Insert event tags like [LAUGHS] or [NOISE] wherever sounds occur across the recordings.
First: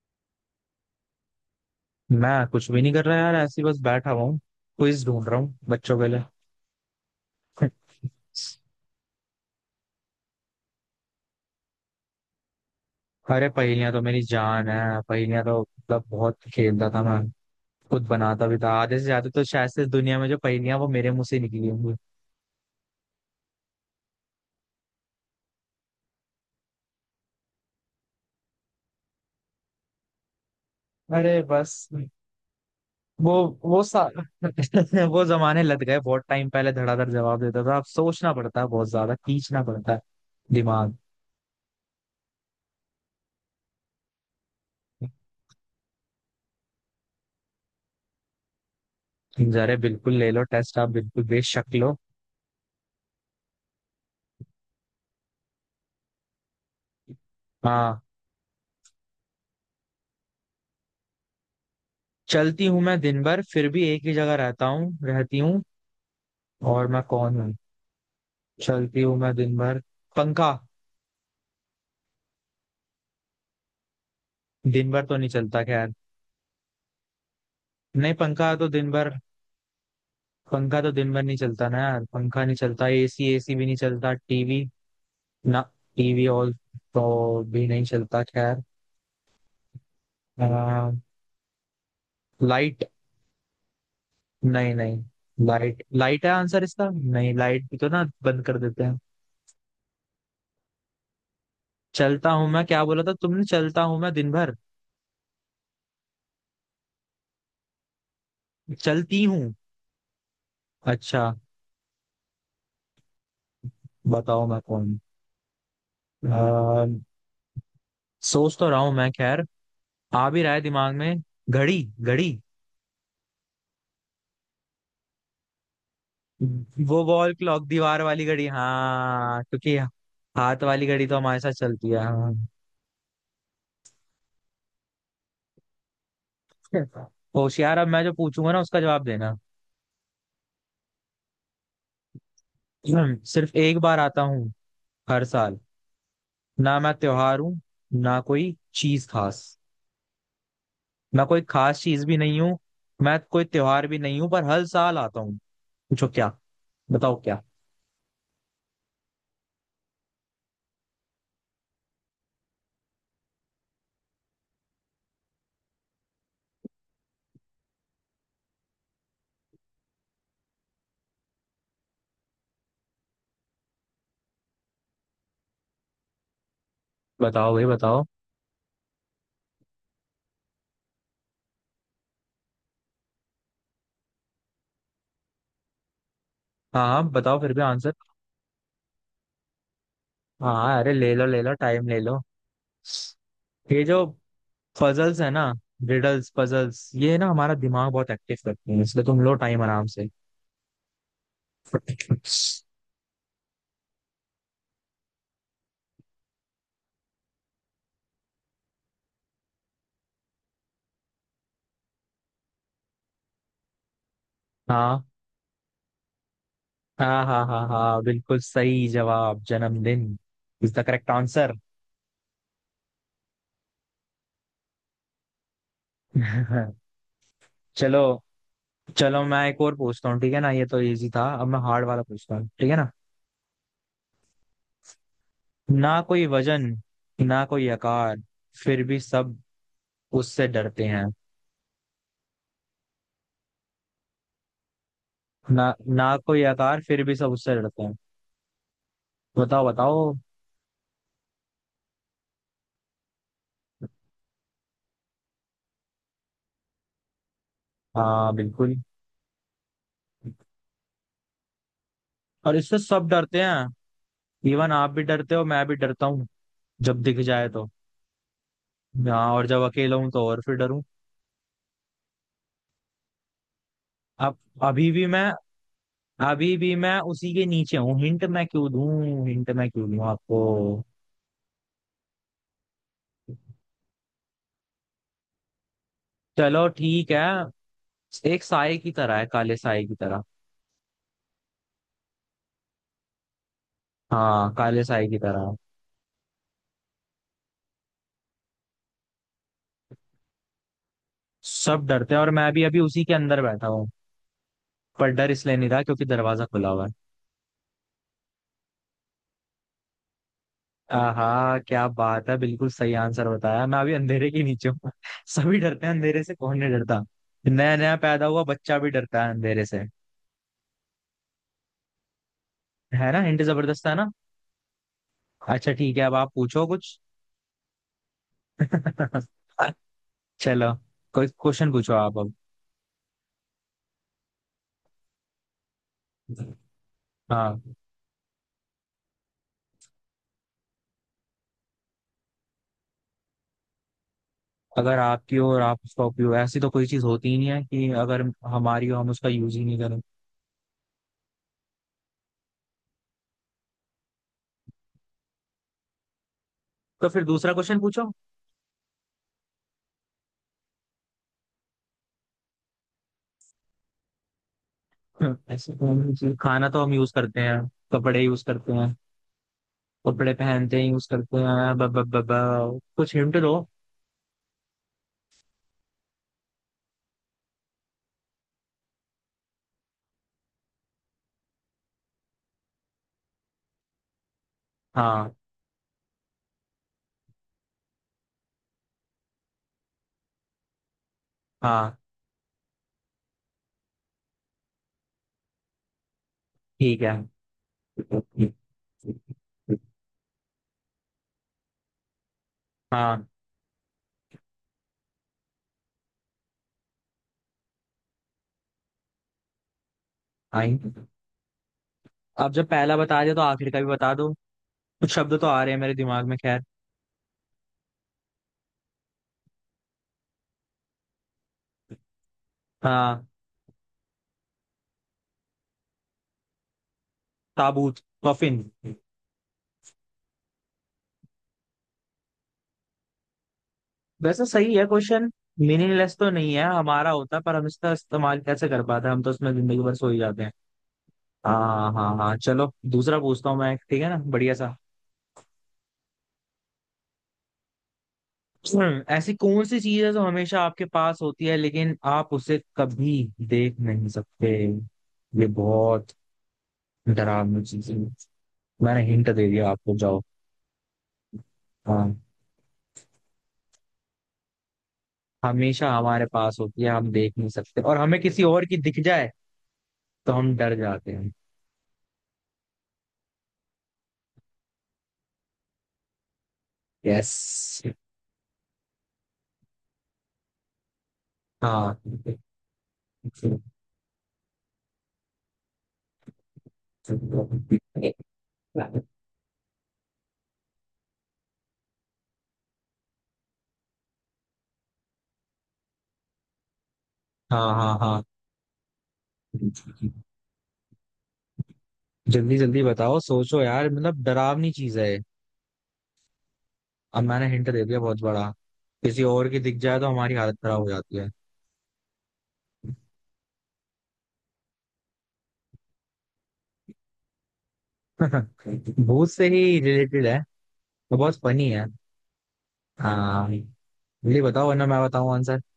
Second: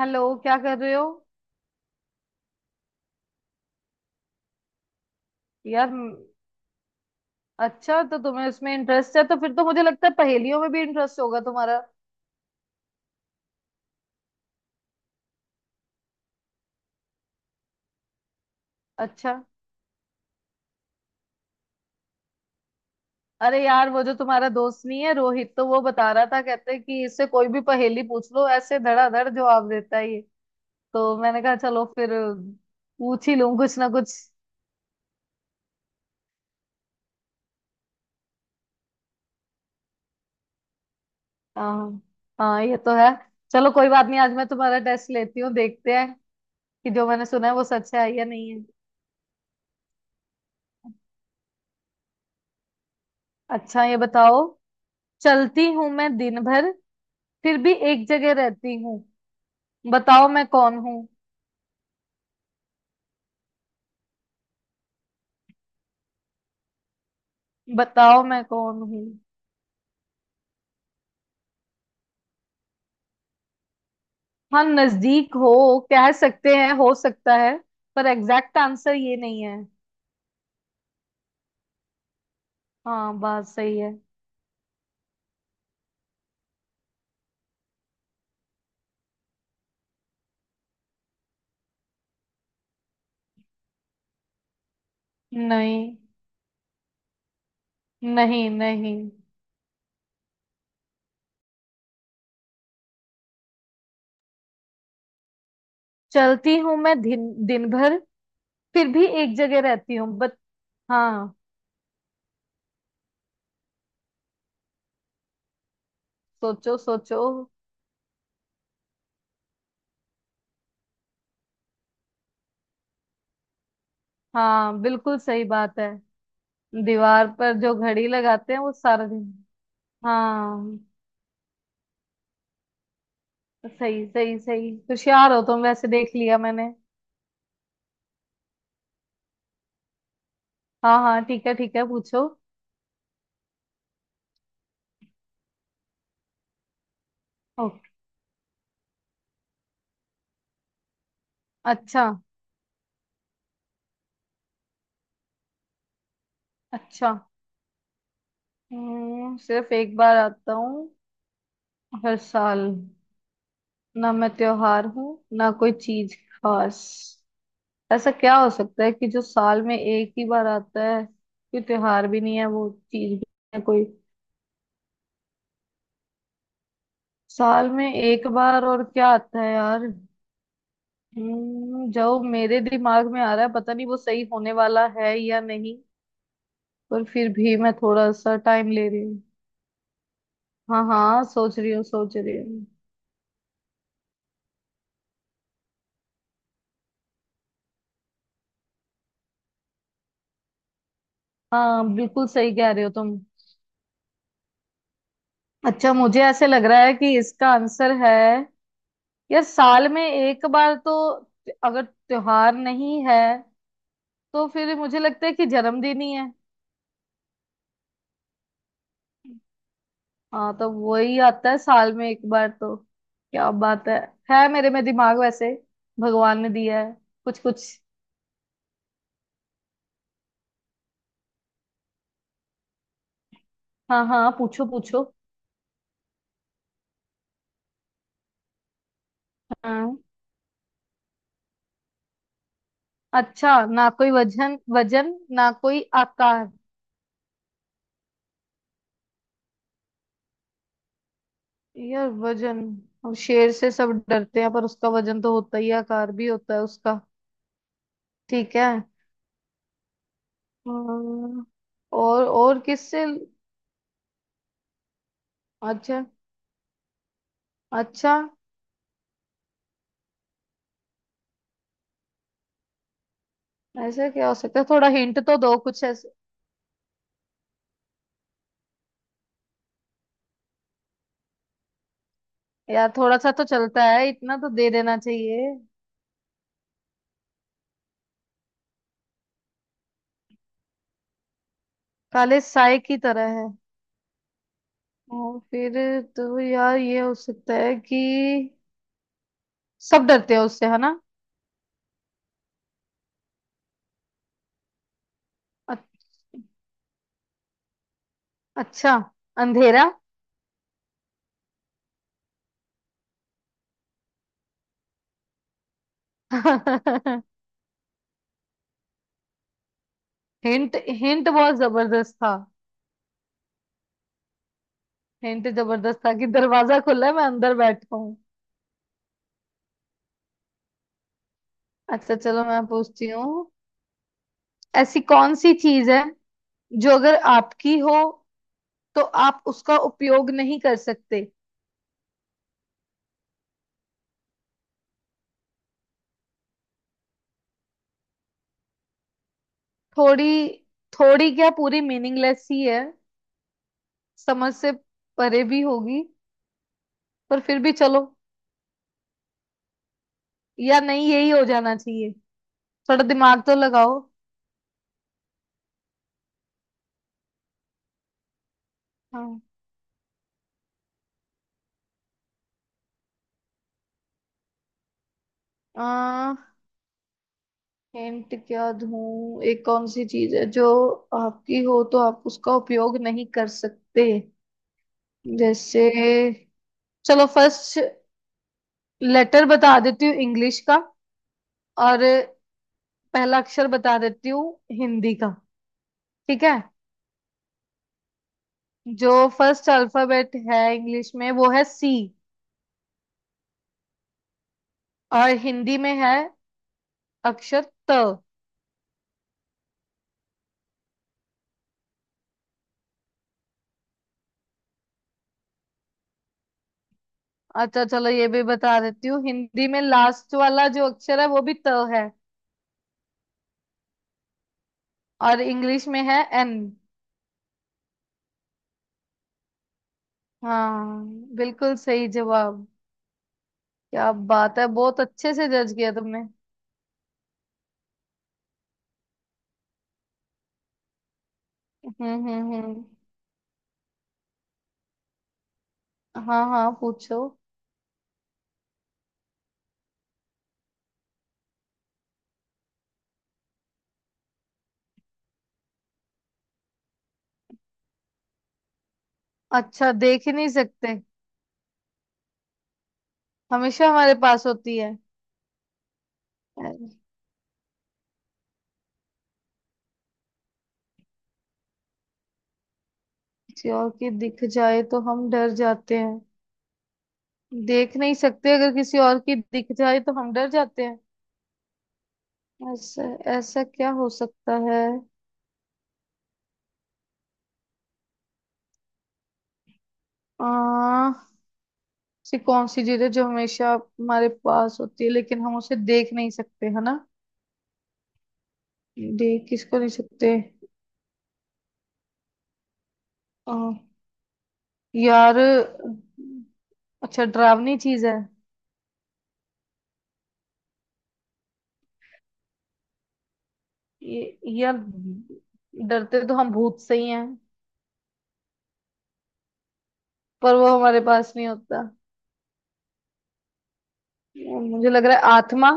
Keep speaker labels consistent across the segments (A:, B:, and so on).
A: Hello, क्या कर रहे हो।
B: मैं कुछ भी नहीं कर रहा यार, ऐसे ही बस बैठा हुआ हूँ। क्विज ढूंढ रहा हूँ
A: यार
B: बच्चों के लिए।
A: म- अच्छा, तो तुम्हें
B: [LAUGHS]
A: उसमें इंटरेस्ट है। तो फिर तो मुझे लगता है पहेलियों में भी इंटरेस्ट होगा तुम्हारा।
B: अरे पहेलियां तो मेरी जान है। पहेलियां तो मतलब बहुत खेलता था मैं, खुद बनाता भी था आधे से ज्यादा।
A: अच्छा।
B: तो शायद से दुनिया में जो पहेलियां वो मेरे मुंह से निकली होंगी।
A: अरे यार, वो जो तुम्हारा दोस्त नहीं है रोहित, तो वो बता रहा था, कहते हैं कि इससे कोई भी पहेली पूछ लो, ऐसे धड़ाधड़ जवाब देता है ये। तो मैंने
B: अरे
A: कहा चलो
B: बस।
A: फिर पूछ
B: वो
A: ही लूं कुछ
B: वो
A: ना
B: सा
A: कुछ।
B: [LAUGHS] वो जमाने लग गए, बहुत टाइम पहले धड़ाधड़ जवाब देता था, अब सोचना पड़ता है, बहुत ज्यादा खींचना पड़ता है दिमाग।
A: हाँ हाँ, ये तो है। चलो कोई बात नहीं, आज मैं तुम्हारा टेस्ट लेती हूँ, देखते हैं कि जो मैंने सुना है वो सच है या नहीं है।
B: अरे बिल्कुल ले लो टेस्ट, आप बिल्कुल बेशक लो।
A: अच्छा, ये बताओ। चलती हूँ मैं दिन भर, फिर भी
B: हाँ।
A: एक जगह रहती हूँ। बताओ मैं कौन हूँ।
B: चलती हूँ मैं दिन भर, फिर भी एक ही जगह रहता हूँ रहती हूँ। और मैं कौन हूँ?
A: बताओ मैं कौन
B: चलती
A: हूँ।
B: हूँ मैं दिन भर। पंखा।
A: हाँ,
B: दिन भर तो नहीं
A: नजदीक हो।
B: चलता, खैर।
A: कह सकते हैं, हो सकता है, पर
B: नहीं, पंखा
A: एग्जैक्ट
B: तो दिन
A: आंसर
B: भर।
A: ये नहीं है।
B: पंखा तो दिन भर नहीं चलता ना यार। पंखा नहीं चलता।
A: हाँ,
B: एसी
A: बात
B: एसी भी नहीं
A: सही है।
B: चलता। टीवी ना। टीवी और तो भी नहीं चलता, खैर। लाइट। नहीं नहीं।
A: नहीं
B: लाइट लाइट है आंसर इसका, नहीं, लाइट भी तो ना बंद
A: नहीं
B: कर देते
A: नहीं।
B: हैं। चलता हूँ मैं, क्या बोला था तुमने, चलता हूँ मैं दिन भर।
A: चलती हूँ मैं दिन दिन भर, फिर भी
B: चलती
A: एक
B: हूँ।
A: जगह रहती हूँ, बट।
B: अच्छा।
A: हाँ,
B: बताओ मैं कौन हूँ?
A: सोचो
B: आ,
A: सोचो।
B: सोच तो रहा हूँ मैं खैर। आ भी रहा है दिमाग में। घड़ी घड़ी।
A: हाँ, बिल्कुल सही बात है।
B: वो
A: दीवार
B: वॉल
A: पर
B: क्लॉक,
A: जो
B: दीवार
A: घड़ी
B: वाली घड़ी,
A: लगाते हैं वो सारा दिन।
B: हाँ, क्योंकि हाथ
A: हाँ,
B: वाली घड़ी तो हमारे साथ चलती है। हाँ।
A: सही सही सही, होशियार हो तुम वैसे, देख लिया मैंने।
B: होशियार। अब मैं जो पूछूंगा ना उसका जवाब देना।
A: हाँ हाँ, ठीक है ठीक है, पूछो।
B: सिर्फ एक बार आता हूँ हर साल। ना मैं त्योहार हूँ,
A: ओके।
B: ना कोई चीज खास। मैं कोई खास चीज
A: अच्छा।
B: भी नहीं हूँ। मैं कोई त्योहार भी नहीं हूँ पर हर साल आता हूँ। पूछो क्या।
A: अच्छा।
B: बताओ क्या।
A: सिर्फ एक बार आता हूँ हर साल, ना मैं त्योहार हूँ, ना कोई चीज खास। ऐसा क्या हो सकता है कि जो साल में एक ही बार आता है, कोई त्योहार भी नहीं है, वो चीज भी नहीं है कोई।
B: बताओ भाई
A: साल में
B: बताओ।
A: एक बार और क्या आता है यार। जो मेरे दिमाग में आ रहा है, पता नहीं वो सही होने वाला है या नहीं।
B: हाँ
A: पर
B: हाँ,
A: फिर
B: बताओ फिर
A: भी
B: भी
A: मैं
B: आंसर।
A: थोड़ा सा टाइम ले रही हूँ।
B: हाँ,
A: हाँ
B: अरे ले
A: हाँ,
B: लो ले लो,
A: सोच रही हूँ
B: टाइम ले
A: सोच
B: लो।
A: रही हूँ।
B: ये जो पजल्स है ना, रिडल्स पजल्स, ये ना हमारा दिमाग बहुत एक्टिव करती है, इसलिए तुम लो टाइम आराम से।
A: हाँ, बिल्कुल सही कह रहे हो तुम। अच्छा, मुझे ऐसे लग रहा है कि इसका आंसर है, यार साल में एक बार तो अगर त्योहार नहीं है तो फिर मुझे
B: हाँ
A: लगता है कि जन्मदिन ही है।
B: हाँ हाँ हाँ हाँ, बिल्कुल सही जवाब, जन्मदिन
A: हाँ, तो
B: इज द करेक्ट
A: वही आता
B: आंसर।
A: है साल में एक बार, तो क्या बात है मेरे में दिमाग वैसे, भगवान ने दिया
B: [LAUGHS]
A: है कुछ कुछ।
B: चलो। चलो मैं एक और पूछता हूँ, ठीक है ना, ये तो इजी था, अब मैं हार्ड वाला पूछता हूँ ठीक है ना।
A: हाँ हाँ, पूछो पूछो।
B: ना कोई वजन, ना कोई आकार, फिर भी सब
A: हाँ।
B: उससे डरते हैं।
A: अच्छा, ना कोई वजन वजन, ना
B: ना
A: कोई
B: ना कोई
A: आकार।
B: आकार, फिर भी सब उससे डरते हैं। बताओ बताओ।
A: यार वजन, अब शेर से सब डरते हैं, पर उसका वजन तो होता ही है, आकार भी होता है उसका।
B: हाँ
A: ठीक है।
B: बिल्कुल।
A: अम्म, और
B: और
A: और
B: इससे
A: किससे।
B: सब डरते हैं, इवन आप भी डरते हो, मैं भी
A: अच्छा।
B: डरता हूँ, जब दिख जाए तो।
A: अच्छा,
B: हाँ, और जब अकेला हूं तो और फिर डरूं।
A: ऐसा क्या हो
B: अब
A: सकता है, थोड़ा
B: अभी भी
A: हिंट
B: मैं
A: तो दो कुछ ऐसे।
B: अभी भी मैं उसी के नीचे हूँ। हिंट मैं क्यों दूं, हिंट मैं क्यों दूं आपको।
A: यार थोड़ा सा तो चलता है, इतना तो दे देना चाहिए।
B: चलो ठीक है। एक साए की तरह है, काले साए की तरह।
A: काले साए की तरह है।
B: हाँ, काले साए की
A: और
B: तरह है।
A: फिर, तो यार ये हो सकता है कि सब डरते हैं उससे, है ना।
B: सब डरते हैं, और मैं भी अभी उसी के अंदर बैठा हूँ, पर डर इसलिए नहीं रहा क्योंकि
A: अच्छ-
B: दरवाजा खुला हुआ है।
A: अच्छा, अंधेरा।
B: हाँ, क्या बात है, बिल्कुल सही आंसर बताया। मैं अभी अंधेरे के नीचे हूँ। [LAUGHS] सभी डरते हैं अंधेरे से, कौन नहीं डरता।
A: [LAUGHS]
B: नया नया पैदा हुआ बच्चा भी डरता है अंधेरे से।
A: हिंट हिंट बहुत जबरदस्त था।
B: है ना, हिंट जबरदस्त है ना।
A: हिंट
B: अच्छा ठीक
A: जबरदस्त
B: है,
A: था
B: अब
A: कि
B: आप पूछो
A: दरवाजा
B: कुछ।
A: खुला है मैं अंदर बैठा हूँ।
B: [LAUGHS] चलो, कोई क्वेश्चन पूछो
A: अच्छा
B: आप अब।
A: चलो, मैं पूछती हूँ। ऐसी कौन सी चीज है जो अगर
B: हाँ।
A: आपकी हो तो आप उसका उपयोग नहीं कर सकते।
B: अगर आपकी हो और आप उसका उपयोग, ऐसी तो कोई चीज होती ही नहीं है कि अगर हमारी हो हम उसका यूज ही नहीं करें।
A: थोड़ी, थोड़ी क्या, पूरी मीनिंगलेस ही है, समझ से परे भी होगी,
B: तो फिर
A: पर
B: दूसरा
A: फिर भी
B: क्वेश्चन
A: चलो,
B: पूछो।
A: या नहीं, यही हो जाना चाहिए, थोड़ा दिमाग तो लगाओ।
B: [LAUGHS] ऐसे कौन सी चीज़- खाना तो हम यूज करते हैं, कपड़े यूज करते हैं,
A: हाँ।
B: कपड़े पहनते हैं यूज करते हैं, ब, ब, ब, ब, कुछ हिंट दो।
A: आ, हिंट क्या दूं, एक कौन सी चीज है जो आपकी हो तो आप उसका उपयोग नहीं कर सकते।
B: हाँ
A: जैसे, चलो फर्स्ट लेटर बता देती हूँ इंग्लिश का,
B: हाँ
A: और पहला अक्षर बता देती हूँ हिंदी का, ठीक है।
B: ठीक है
A: जो फर्स्ट अल्फाबेट है इंग्लिश में वो है सी,
B: हाँ।
A: और हिंदी में है अक्षर त।
B: आई। अब जब पहला बता दिया तो आखिर का भी बता दो, कुछ शब्द तो आ रहे हैं मेरे दिमाग में खैर।
A: अच्छा चलो, ये भी बता देती हूँ, हिंदी में लास्ट वाला जो अक्षर है वो भी त है,
B: हाँ।
A: और इंग्लिश में है एन।
B: ताबूत। कफिन।
A: हाँ, बिल्कुल सही जवाब। क्या
B: वैसे
A: बात है,
B: सही है
A: बहुत
B: क्वेश्चन,
A: अच्छे से जज किया
B: मीनिंगलेस
A: तुमने।
B: तो नहीं है, हमारा होता पर हम इसका इस्तेमाल कैसे कर पाते हैं, हम तो उसमें जिंदगी भर सो ही जाते हैं। हाँ हाँ हाँ, चलो
A: हम्म।
B: दूसरा पूछता हूँ मैं एक, ठीक है ना, बढ़िया सा।
A: हाँ हाँ, पूछो।
B: [CLEARS THROAT] ऐसी कौन सी चीज है जो हमेशा आपके पास होती है लेकिन आप उसे कभी देख नहीं सकते। ये बहुत डरावनी चीज है। मैंने हिंट दे दिया
A: अच्छा,
B: आपको, जाओ।
A: देख ही नहीं सकते,
B: हाँ,
A: हमेशा हमारे पास होती है,
B: हमेशा हमारे पास होती है,
A: किसी
B: हम देख नहीं सकते, और हमें किसी और की दिख जाए तो हम डर जाते हैं।
A: और की दिख जाए तो हम डर जाते हैं।
B: यस।
A: देख नहीं सकते, अगर किसी और की दिख जाए तो हम डर जाते हैं।
B: हाँ
A: ऐसा ऐसा क्या हो सकता है।
B: हाँ
A: आ, ऐसी कौन सी चीज है जो हमेशा हमारे पास होती है, लेकिन हम उसे देख नहीं सकते, है ना।
B: हाँ हाँ।
A: देख किसको नहीं सकते।
B: जल्दी जल्दी बताओ, सोचो
A: आ,
B: यार, मतलब डरावनी चीज है।
A: यार।
B: अब
A: अच्छा,
B: मैंने हिंट
A: डरावनी
B: दे दिया
A: चीज है।
B: बहुत बड़ा, किसी और की दिख जाए तो हमारी हालत खराब हो जाती है। [LAUGHS]
A: ये यार, डरते तो हम भूत से ही हैं,
B: भूत से ही रिलेटेड है,
A: पर वो हमारे
B: तो
A: पास
B: बहुत
A: नहीं
B: फनी
A: होता।
B: है। हाँ, ये बताओ वरना
A: मुझे
B: मैं
A: लग रहा है
B: बताऊं आंसर।
A: आत्मा।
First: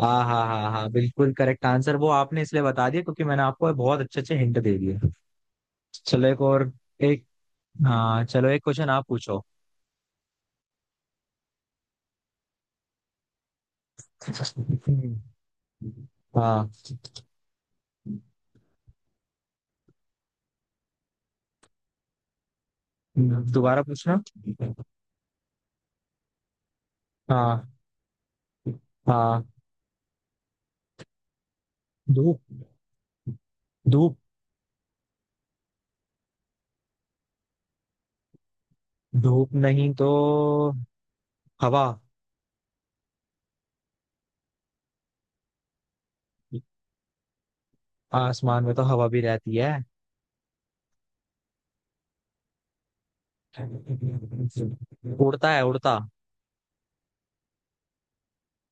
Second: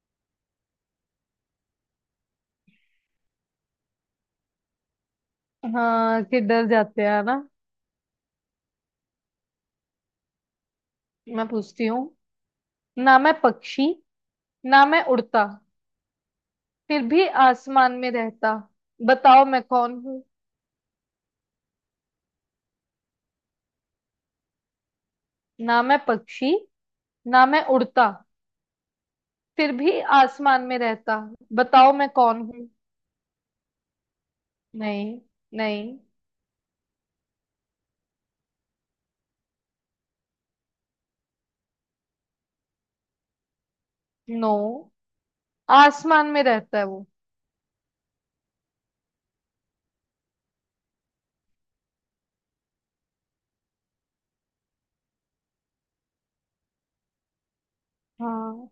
B: हाँ हाँ हाँ हाँ, बिल्कुल करेक्ट आंसर, वो आपने इसलिए बता दिया क्योंकि मैंने आपको बहुत अच्छे अच्छे हिंट दे दिए।
A: हाँ,
B: चलो एक
A: कि डर
B: और।
A: जाते हैं
B: एक।
A: ना।
B: हाँ चलो एक क्वेश्चन आप पूछो।
A: मैं पूछती हूँ, ना मैं पक्षी, ना मैं उड़ता,
B: हाँ।
A: फिर भी आसमान में रहता। बताओ मैं कौन हूँ।
B: दोबारा पूछना।
A: ना मैं पक्षी, ना मैं
B: हाँ
A: उड़ता,
B: हाँ।
A: फिर भी आसमान में रहता। बताओ मैं
B: धूप
A: कौन हूँ।
B: धूप।
A: नहीं। नहीं।
B: धूप नहीं तो हवा।
A: नो, आसमान में रहता है वो।
B: आसमान में तो हवा भी रहती है, उड़ता है उड़ता।
A: हाँ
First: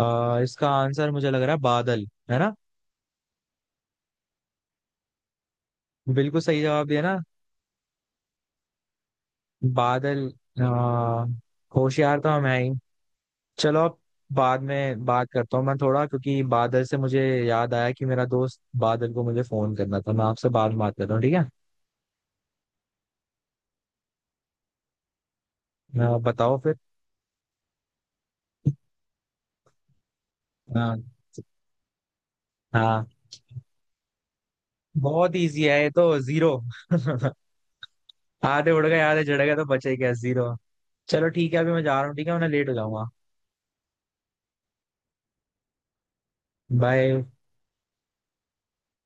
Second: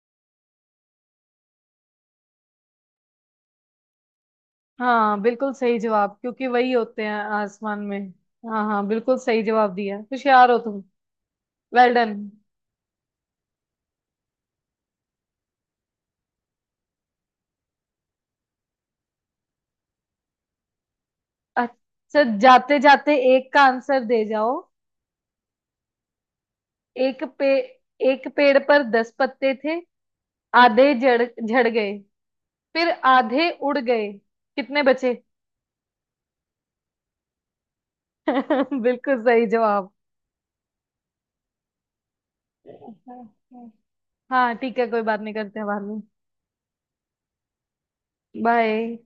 B: इसका आंसर मुझे लग रहा है बादल, है ना।
A: हाँ, बिल्कुल सही जवाब,
B: बिल्कुल
A: क्योंकि
B: सही
A: वही
B: जवाब दिया
A: होते हैं
B: ना।
A: आसमान में। हाँ हाँ, बिल्कुल सही जवाब दिया,
B: बादल।
A: होशियार हो तुम।
B: आ,
A: वेल डन।
B: होशियार तो हम है ही। चलो अब बाद में बात करता हूँ मैं थोड़ा, क्योंकि बादल से मुझे याद आया कि मेरा दोस्त बादल को मुझे फोन करना था, मैं आपसे बाद में बात करता हूँ ठीक है।
A: अच्छा, जाते जाते एक का आंसर दे जाओ।
B: बताओ फिर।
A: एक पे एक पेड़ पर 10 पत्ते थे, आधे
B: हाँ
A: झड़ झड़ गए, फिर
B: हाँ।
A: आधे उड़ गए, कितने बचे।
B: बहुत इजी है ये तो, जीरो। [LAUGHS] आधे
A: [LAUGHS]
B: उड़ गए
A: बिल्कुल
B: आधे चढ़
A: सही
B: गए तो
A: जवाब।
B: बचे क्या, जीरो। चलो ठीक है अभी मैं जा रहा हूँ, ठीक है, मैं लेट हो जाऊंगा।
A: हाँ ठीक है, कोई बात नहीं, करते हैं बाद में।
B: बाय।
A: बाय।